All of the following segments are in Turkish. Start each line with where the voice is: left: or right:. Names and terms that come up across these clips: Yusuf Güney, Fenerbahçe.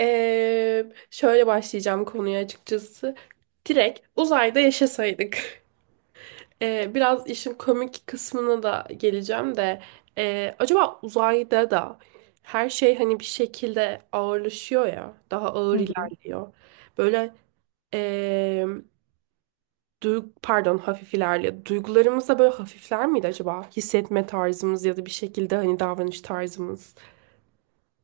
right: Şöyle başlayacağım konuya açıkçası. Direkt uzayda yaşasaydık. Biraz işin komik kısmına da geleceğim de. Acaba uzayda da her şey hani bir şekilde ağırlaşıyor ya. Daha ağır
left: Hı hı.
right: ilerliyor. Böyle ee, pardon, hafif ilerliyor. Duygularımız da böyle hafifler miydi acaba? Hissetme tarzımız ya da bir şekilde hani davranış tarzımız.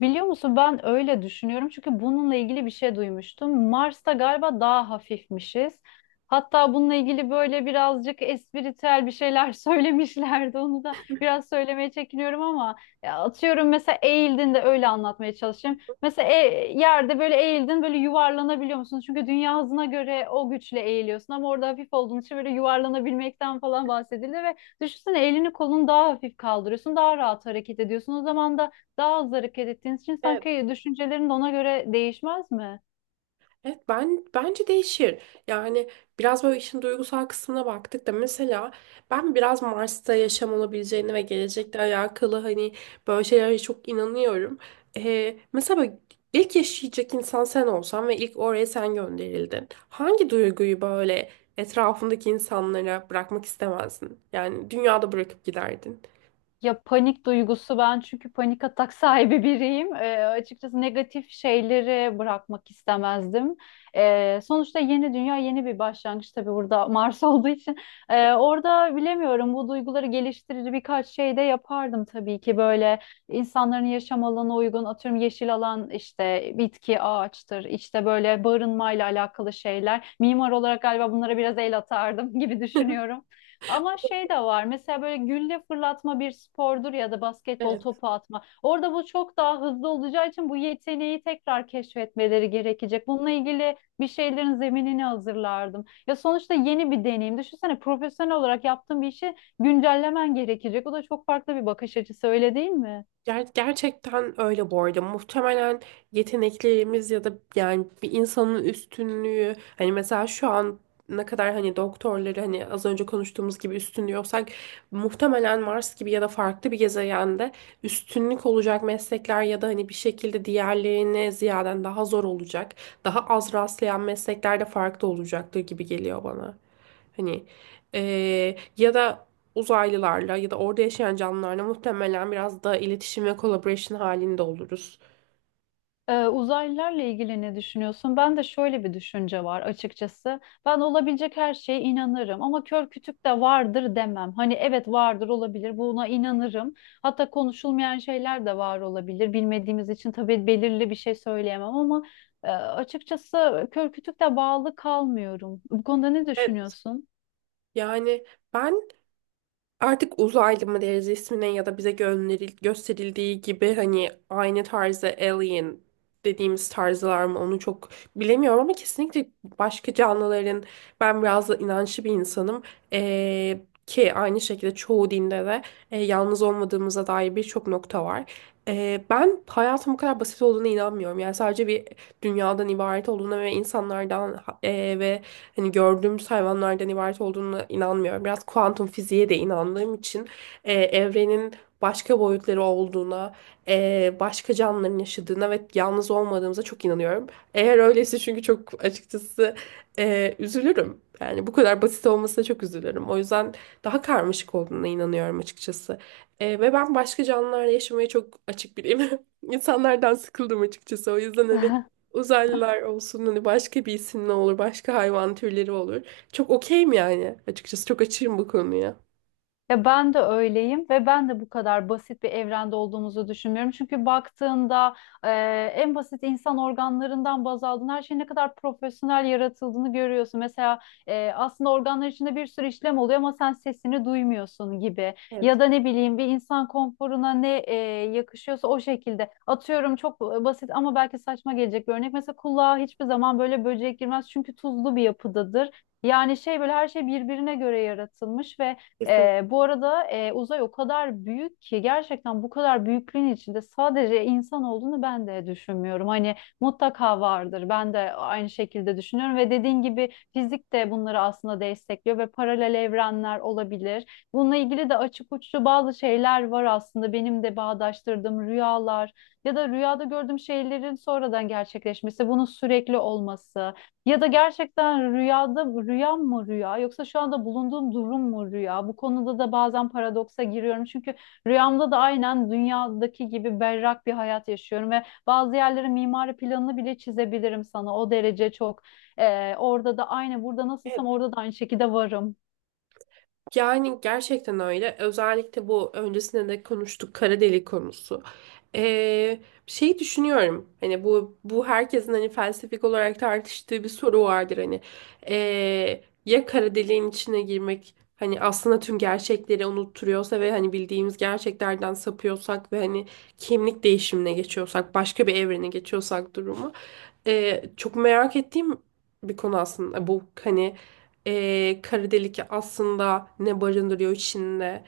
left: Biliyor musun ben öyle düşünüyorum çünkü bununla ilgili bir şey duymuştum. Mars'ta galiba daha hafifmişiz. Hatta bununla ilgili böyle birazcık espritüel bir şeyler söylemişlerdi. Onu da biraz söylemeye çekiniyorum ama ya atıyorum mesela eğildin de öyle anlatmaya çalışayım. Mesela yerde böyle eğildin böyle yuvarlanabiliyor musun? Çünkü dünya hızına göre o güçle eğiliyorsun ama orada hafif olduğun için böyle yuvarlanabilmekten falan bahsedildi ve düşünsene elini kolunu daha hafif kaldırıyorsun, daha rahat hareket ediyorsun. O zaman da daha hızlı hareket ettiğiniz için
right: Evet.
left: sanki düşüncelerin de ona göre değişmez mi?
right: Evet, ben bence değişir. Yani biraz böyle işin duygusal kısmına baktık da mesela ben biraz Mars'ta yaşam olabileceğini ve gelecekle alakalı hani böyle şeylere çok inanıyorum. Mesela böyle ilk yaşayacak insan sen olsan ve ilk oraya sen gönderildin. Hangi duyguyu böyle etrafındaki insanlara bırakmak istemezdin? Yani dünyada bırakıp giderdin.
left: Ya panik duygusu ben çünkü panik atak sahibi biriyim. Açıkçası negatif şeyleri bırakmak istemezdim. Sonuçta yeni dünya yeni bir başlangıç tabii burada Mars olduğu için. Orada bilemiyorum bu duyguları geliştirici birkaç şey de yapardım tabii ki böyle insanların yaşam alanına uygun atıyorum yeşil alan işte bitki ağaçtır işte böyle barınmayla alakalı şeyler. Mimar olarak galiba bunlara biraz el atardım gibi düşünüyorum. Ama şey de var mesela böyle gülle fırlatma bir spordur ya da basketbol
right: Evet.
left: topu atma. Orada bu çok daha hızlı olacağı için bu yeteneği tekrar keşfetmeleri gerekecek. Bununla ilgili bir şeylerin zeminini hazırlardım. Ya sonuçta yeni bir deneyim. Düşünsene profesyonel olarak yaptığın bir işi güncellemen gerekecek. O da çok farklı bir bakış açısı öyle değil mi?
right: Gerçekten öyle bu arada. Muhtemelen yeteneklerimiz ya da yani bir insanın üstünlüğü hani mesela şu an ne kadar hani doktorları hani az önce konuştuğumuz gibi üstünlüyorsak muhtemelen Mars gibi ya da farklı bir gezegende üstünlük olacak meslekler ya da hani bir şekilde diğerlerine ziyaden daha zor olacak, daha az rastlayan meslekler de farklı olacaktır gibi geliyor bana. Hani ya da uzaylılarla ya da orada yaşayan canlılarla muhtemelen biraz daha iletişim ve collaboration halinde oluruz.
left: Uzaylılarla ilgili ne düşünüyorsun? Ben de şöyle bir düşünce var açıkçası. Ben olabilecek her şeye inanırım ama kör kütük de vardır demem. Hani evet vardır olabilir buna inanırım. Hatta konuşulmayan şeyler de var olabilir. Bilmediğimiz için tabii belirli bir şey söyleyemem ama açıkçası kör kütük de bağlı kalmıyorum. Bu konuda ne
right: Evet.
left: düşünüyorsun?
right: Yani ben artık uzaylı mı deriz ismine ya da bize gösterildiği gibi hani aynı tarzda alien dediğimiz tarzlar mı onu çok bilemiyorum ama kesinlikle başka canlıların, ben biraz da inançlı bir insanım, Ee, ki aynı şekilde çoğu dinde de yalnız olmadığımıza dair birçok nokta var. Ben hayatın bu kadar basit olduğuna inanmıyorum. Yani sadece bir dünyadan ibaret olduğuna ve insanlardan ve hani gördüğümüz hayvanlardan ibaret olduğuna inanmıyorum. Biraz kuantum fiziğe de inandığım için evrenin başka boyutları olduğuna, başka canlıların yaşadığına ve yalnız olmadığımıza çok inanıyorum. Eğer öyleyse çünkü çok açıkçası üzülürüm. Yani bu kadar basit olmasına çok üzülürüm. O yüzden daha karmaşık olduğuna inanıyorum açıkçası. Ve ben başka canlılarla yaşamaya çok açık biriyim. İnsanlardan sıkıldım açıkçası. O yüzden hani uzaylılar olsun, hani başka bir isim ne olur, başka hayvan türleri olur. Çok okeyim yani, açıkçası çok açığım bu konuya.
left: Ya ben de öyleyim ve ben de bu kadar basit bir evrende olduğumuzu düşünmüyorum. Çünkü baktığında e, en basit insan organlarından baz aldığın her şeyin ne kadar profesyonel yaratıldığını görüyorsun. Mesela aslında organlar içinde bir sürü işlem oluyor ama sen sesini duymuyorsun gibi.
right: Evet.
left: Ya da ne bileyim bir insan konforuna ne yakışıyorsa o şekilde. Atıyorum çok basit ama belki saçma gelecek bir örnek. Mesela kulağa hiçbir zaman böyle böcek girmez çünkü tuzlu bir yapıdadır. Yani şey böyle her şey birbirine göre yaratılmış ve
right: Kesin.
left: bu arada uzay o kadar büyük ki gerçekten bu kadar büyüklüğün içinde sadece insan olduğunu ben de düşünmüyorum. Hani mutlaka vardır. Ben de aynı şekilde düşünüyorum ve dediğin gibi fizik de bunları aslında destekliyor ve paralel evrenler olabilir. Bununla ilgili de açık uçlu bazı şeyler var aslında benim de bağdaştırdığım rüyalar ya da rüyada gördüğüm şeylerin sonradan gerçekleşmesi, bunun sürekli olması. Ya da gerçekten rüyada rüyam mı rüya yoksa şu anda bulunduğum durum mu rüya? Bu konuda da bazen paradoksa giriyorum. Çünkü rüyamda da aynen dünyadaki gibi berrak bir hayat yaşıyorum ve bazı yerlerin mimari planını bile çizebilirim sana. O derece çok. Orada da aynı burada nasılsam
right: Evet,
left: orada da aynı şekilde varım.
right: yani gerçekten öyle. Özellikle bu öncesinde de konuştuk kara delik konusu. Ee, şey düşünüyorum. Hani bu herkesin hani felsefik olarak tartıştığı bir soru vardır hani. Ya kara deliğin içine girmek hani aslında tüm gerçekleri unutturuyorsa ve hani bildiğimiz gerçeklerden sapıyorsak ve hani kimlik değişimine geçiyorsak, başka bir evrene geçiyorsak durumu. Çok merak ettiğim bir konu aslında bu hani, kara delik aslında ne barındırıyor içinde?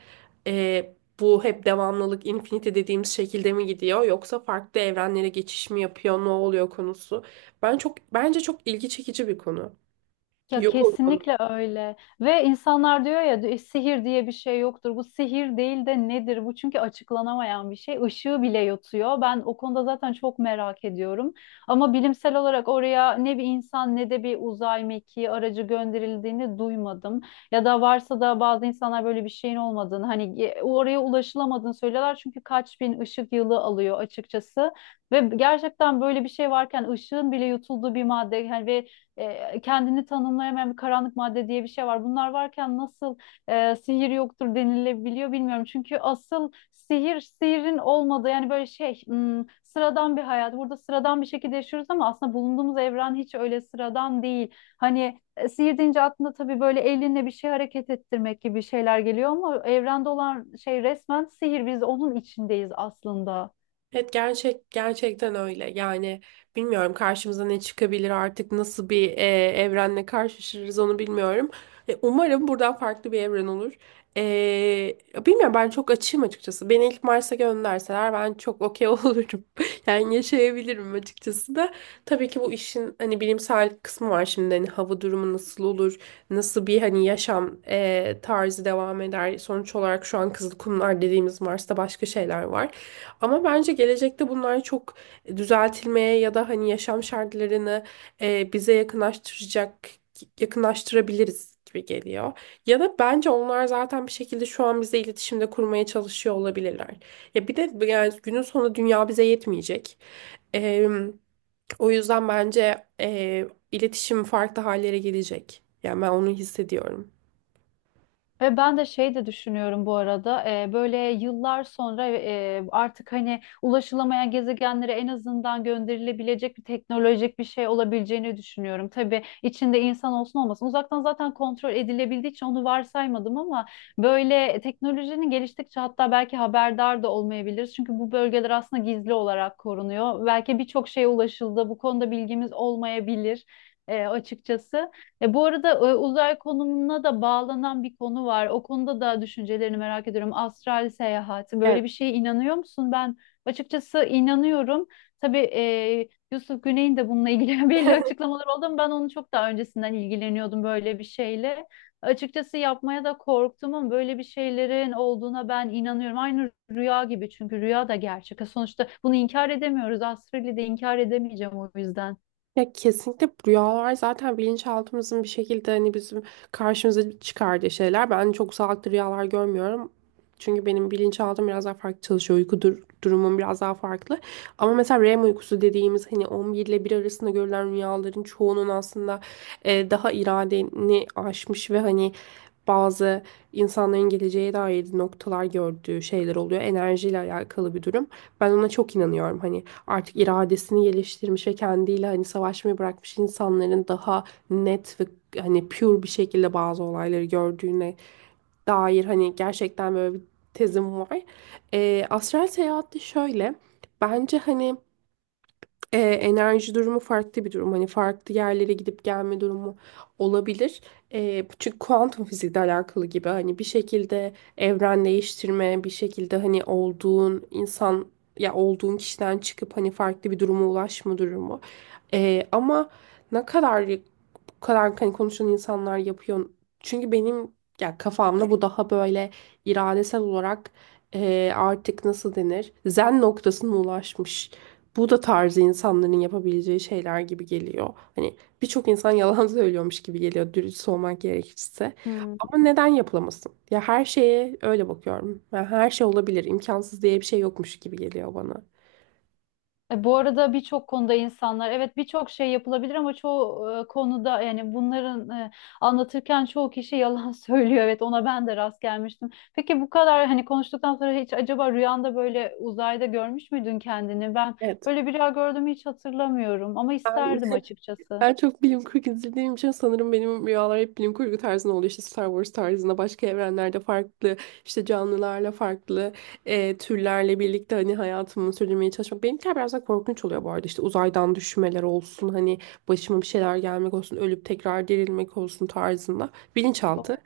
right: Bu hep devamlılık, infinity dediğimiz şekilde mi gidiyor yoksa farklı evrenlere geçiş mi yapıyor, ne oluyor konusu. Ben çok, bence çok ilgi çekici bir konu.
left: Ya
right: Yok oluyor.
left: kesinlikle öyle. Ve insanlar diyor ya "E, sihir diye bir şey yoktur. Bu sihir değil de nedir? Bu çünkü açıklanamayan bir şey. Işığı bile yutuyor. Ben o konuda zaten çok merak ediyorum. Ama bilimsel olarak oraya ne bir insan ne de bir uzay mekiği aracı gönderildiğini duymadım. Ya da varsa da bazı insanlar böyle bir şeyin olmadığını hani oraya ulaşılamadığını söylüyorlar. Çünkü kaç bin ışık yılı alıyor açıkçası. Ve gerçekten böyle bir şey varken ışığın bile yutulduğu bir madde yani ve kendini tanımlayamayan bir karanlık madde diye bir şey var. Bunlar varken nasıl sihir yoktur denilebiliyor bilmiyorum. Çünkü asıl sihir sihirin olmadığı yani böyle şey sıradan bir hayat. Burada sıradan bir şekilde yaşıyoruz ama aslında bulunduğumuz evren hiç öyle sıradan değil. Hani sihir deyince aklına tabii böyle elinle bir şey hareket ettirmek gibi şeyler geliyor ama evrende olan şey resmen sihir. Biz onun içindeyiz aslında.
right: Evet, gerçekten öyle. Yani bilmiyorum karşımıza ne çıkabilir artık, nasıl bir evrenle karşılaşırız onu bilmiyorum. Umarım buradan farklı bir evren olur. Bilmiyorum, ben çok açığım açıkçası. Beni ilk Mars'a gönderseler ben çok okey olurum. Yani yaşayabilirim açıkçası da. Tabii ki bu işin hani bilimsel kısmı var şimdi. Hani hava durumu nasıl olur? Nasıl bir hani yaşam tarzı devam eder? Sonuç olarak şu an Kızılkumlar dediğimiz Mars'ta başka şeyler var. Ama bence gelecekte bunlar çok düzeltilmeye ya da hani yaşam şartlarını bize yakınlaştıracak yakınlaştırabiliriz gibi geliyor. Ya da bence onlar zaten bir şekilde şu an bize iletişimde kurmaya çalışıyor olabilirler. Ya bir de yani günün sonunda dünya bize yetmeyecek. E, O yüzden bence iletişim farklı hallere gelecek. Yani ben onu hissediyorum.
left: Ve ben de şey de düşünüyorum bu arada böyle yıllar sonra artık hani ulaşılamayan gezegenlere en azından gönderilebilecek bir teknolojik bir şey olabileceğini düşünüyorum. Tabii içinde insan olsun olmasın uzaktan zaten kontrol edilebildiği için onu varsaymadım ama böyle teknolojinin geliştikçe hatta belki haberdar da olmayabiliriz. Çünkü bu bölgeler aslında gizli olarak korunuyor. Belki birçok şeye ulaşıldı bu konuda bilgimiz olmayabilir açıkçası. Bu arada uzay konumuna da bağlanan bir konu var. O konuda da düşüncelerini merak ediyorum. Astral seyahat.
right: Evet.
left: Böyle bir şeye inanıyor musun? Ben açıkçası inanıyorum. Tabii Yusuf Güney'in de bununla ilgili belli açıklamalar oldu ama ben onu çok daha öncesinden ilgileniyordum böyle bir şeyle. Açıkçası yapmaya da korktum ama böyle bir şeylerin olduğuna ben inanıyorum. Aynı rüya gibi çünkü rüya da gerçek. Sonuçta bunu inkar edemiyoruz. Astral'i de inkar edemeyeceğim o yüzden.
right: Ya kesinlikle rüyalar zaten bilinçaltımızın bir şekilde hani bizim karşımıza çıkardığı şeyler. Ben çok sağlıklı rüyalar görmüyorum. Çünkü benim bilinçaltım biraz daha farklı çalışıyor. Uyku durumum biraz daha farklı. Ama mesela REM uykusu dediğimiz hani 11 ile 1 arasında görülen rüyaların çoğunun aslında daha iradeni aşmış ve hani bazı insanların geleceğe dair noktalar gördüğü şeyler oluyor. Enerjiyle alakalı bir durum. Ben ona çok inanıyorum. Hani artık iradesini geliştirmiş ve kendiyle hani savaşmayı bırakmış insanların daha net ve hani pure bir şekilde bazı olayları gördüğüne dair hani gerçekten böyle bir tezim var. Astral seyahat de şöyle. Bence hani enerji durumu farklı bir durum. Hani farklı yerlere gidip gelme durumu olabilir. Çünkü kuantum fizikle alakalı gibi hani bir şekilde evren değiştirme, bir şekilde hani olduğun insan ya olduğun kişiden çıkıp hani farklı bir duruma ulaşma durumu. Ama ne kadar bu kadar hani konuşan insanlar yapıyor. Çünkü benim, ya kafamda bu daha böyle iradesel olarak artık nasıl denir? Zen noktasına ulaşmış. Bu da tarzı insanların yapabileceği şeyler gibi geliyor. Hani birçok insan yalan söylüyormuş gibi geliyor dürüst olmak gerekirse. Ama neden yapılamasın? Ya her şeye öyle bakıyorum. Ya her şey olabilir, imkansız diye bir şey yokmuş gibi geliyor bana.
left: Bu arada birçok konuda insanlar evet birçok şey yapılabilir ama çoğu konuda yani bunların anlatırken çoğu kişi yalan söylüyor. Evet ona ben de rast gelmiştim. Peki bu kadar hani konuştuktan sonra hiç acaba rüyanda böyle uzayda görmüş müydün kendini? Ben
right: Evet.
left: böyle bir rüya gördüğümü hiç hatırlamıyorum ama
right: Ben
left: isterdim açıkçası.
right: Ben çok bilim kurgu izlediğim için sanırım benim rüyalar hep bilim kurgu tarzında oluyor. İşte Star Wars tarzında, başka evrenlerde farklı, işte canlılarla farklı türlerle birlikte hani hayatımı sürdürmeye çalışmak. Benimkiler biraz daha korkunç oluyor bu arada. İşte uzaydan düşmeler olsun, hani başıma bir şeyler gelmek olsun, ölüp tekrar dirilmek olsun tarzında. Bilinçaltı.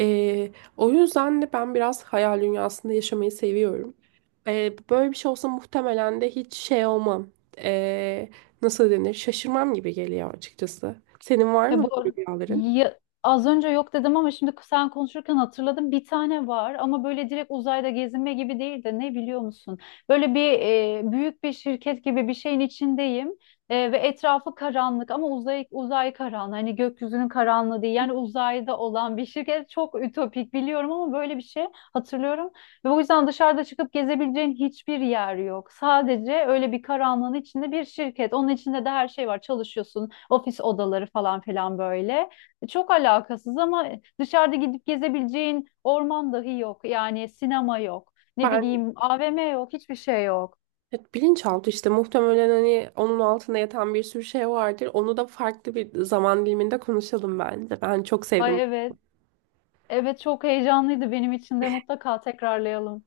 right: E, O yüzden de ben biraz hayal dünyasında yaşamayı seviyorum. Böyle bir şey olsa muhtemelen de hiç şey olmam. E, nasıl denir, şaşırmam gibi geliyor açıkçası. Senin var
left: Ve
right: mı böyle rüyaların?
left: az önce yok dedim ama şimdi sen konuşurken hatırladım. Bir tane var ama böyle direkt uzayda gezinme gibi değil de ne biliyor musun? Böyle bir büyük bir şirket gibi bir şeyin içindeyim ve etrafı karanlık ama uzay karanlığı hani gökyüzünün karanlığı değil. Yani uzayda olan bir şirket çok ütopik biliyorum ama böyle bir şey hatırlıyorum. Ve o yüzden dışarıda çıkıp gezebileceğin hiçbir yer yok. Sadece öyle bir karanlığın içinde bir şirket. Onun içinde de her şey var. Çalışıyorsun, ofis odaları falan filan böyle. Çok alakasız ama dışarıda gidip gezebileceğin orman dahi yok. Yani sinema yok. Ne
right: Ben
left: bileyim AVM yok. Hiçbir şey yok.
right: evet, bilinçaltı işte muhtemelen hani onun altında yatan bir sürü şey vardır. Onu da farklı bir zaman diliminde konuşalım bence. Ben çok sevdim.
left: Ay evet. Evet çok heyecanlıydı benim için de mutlaka tekrarlayalım.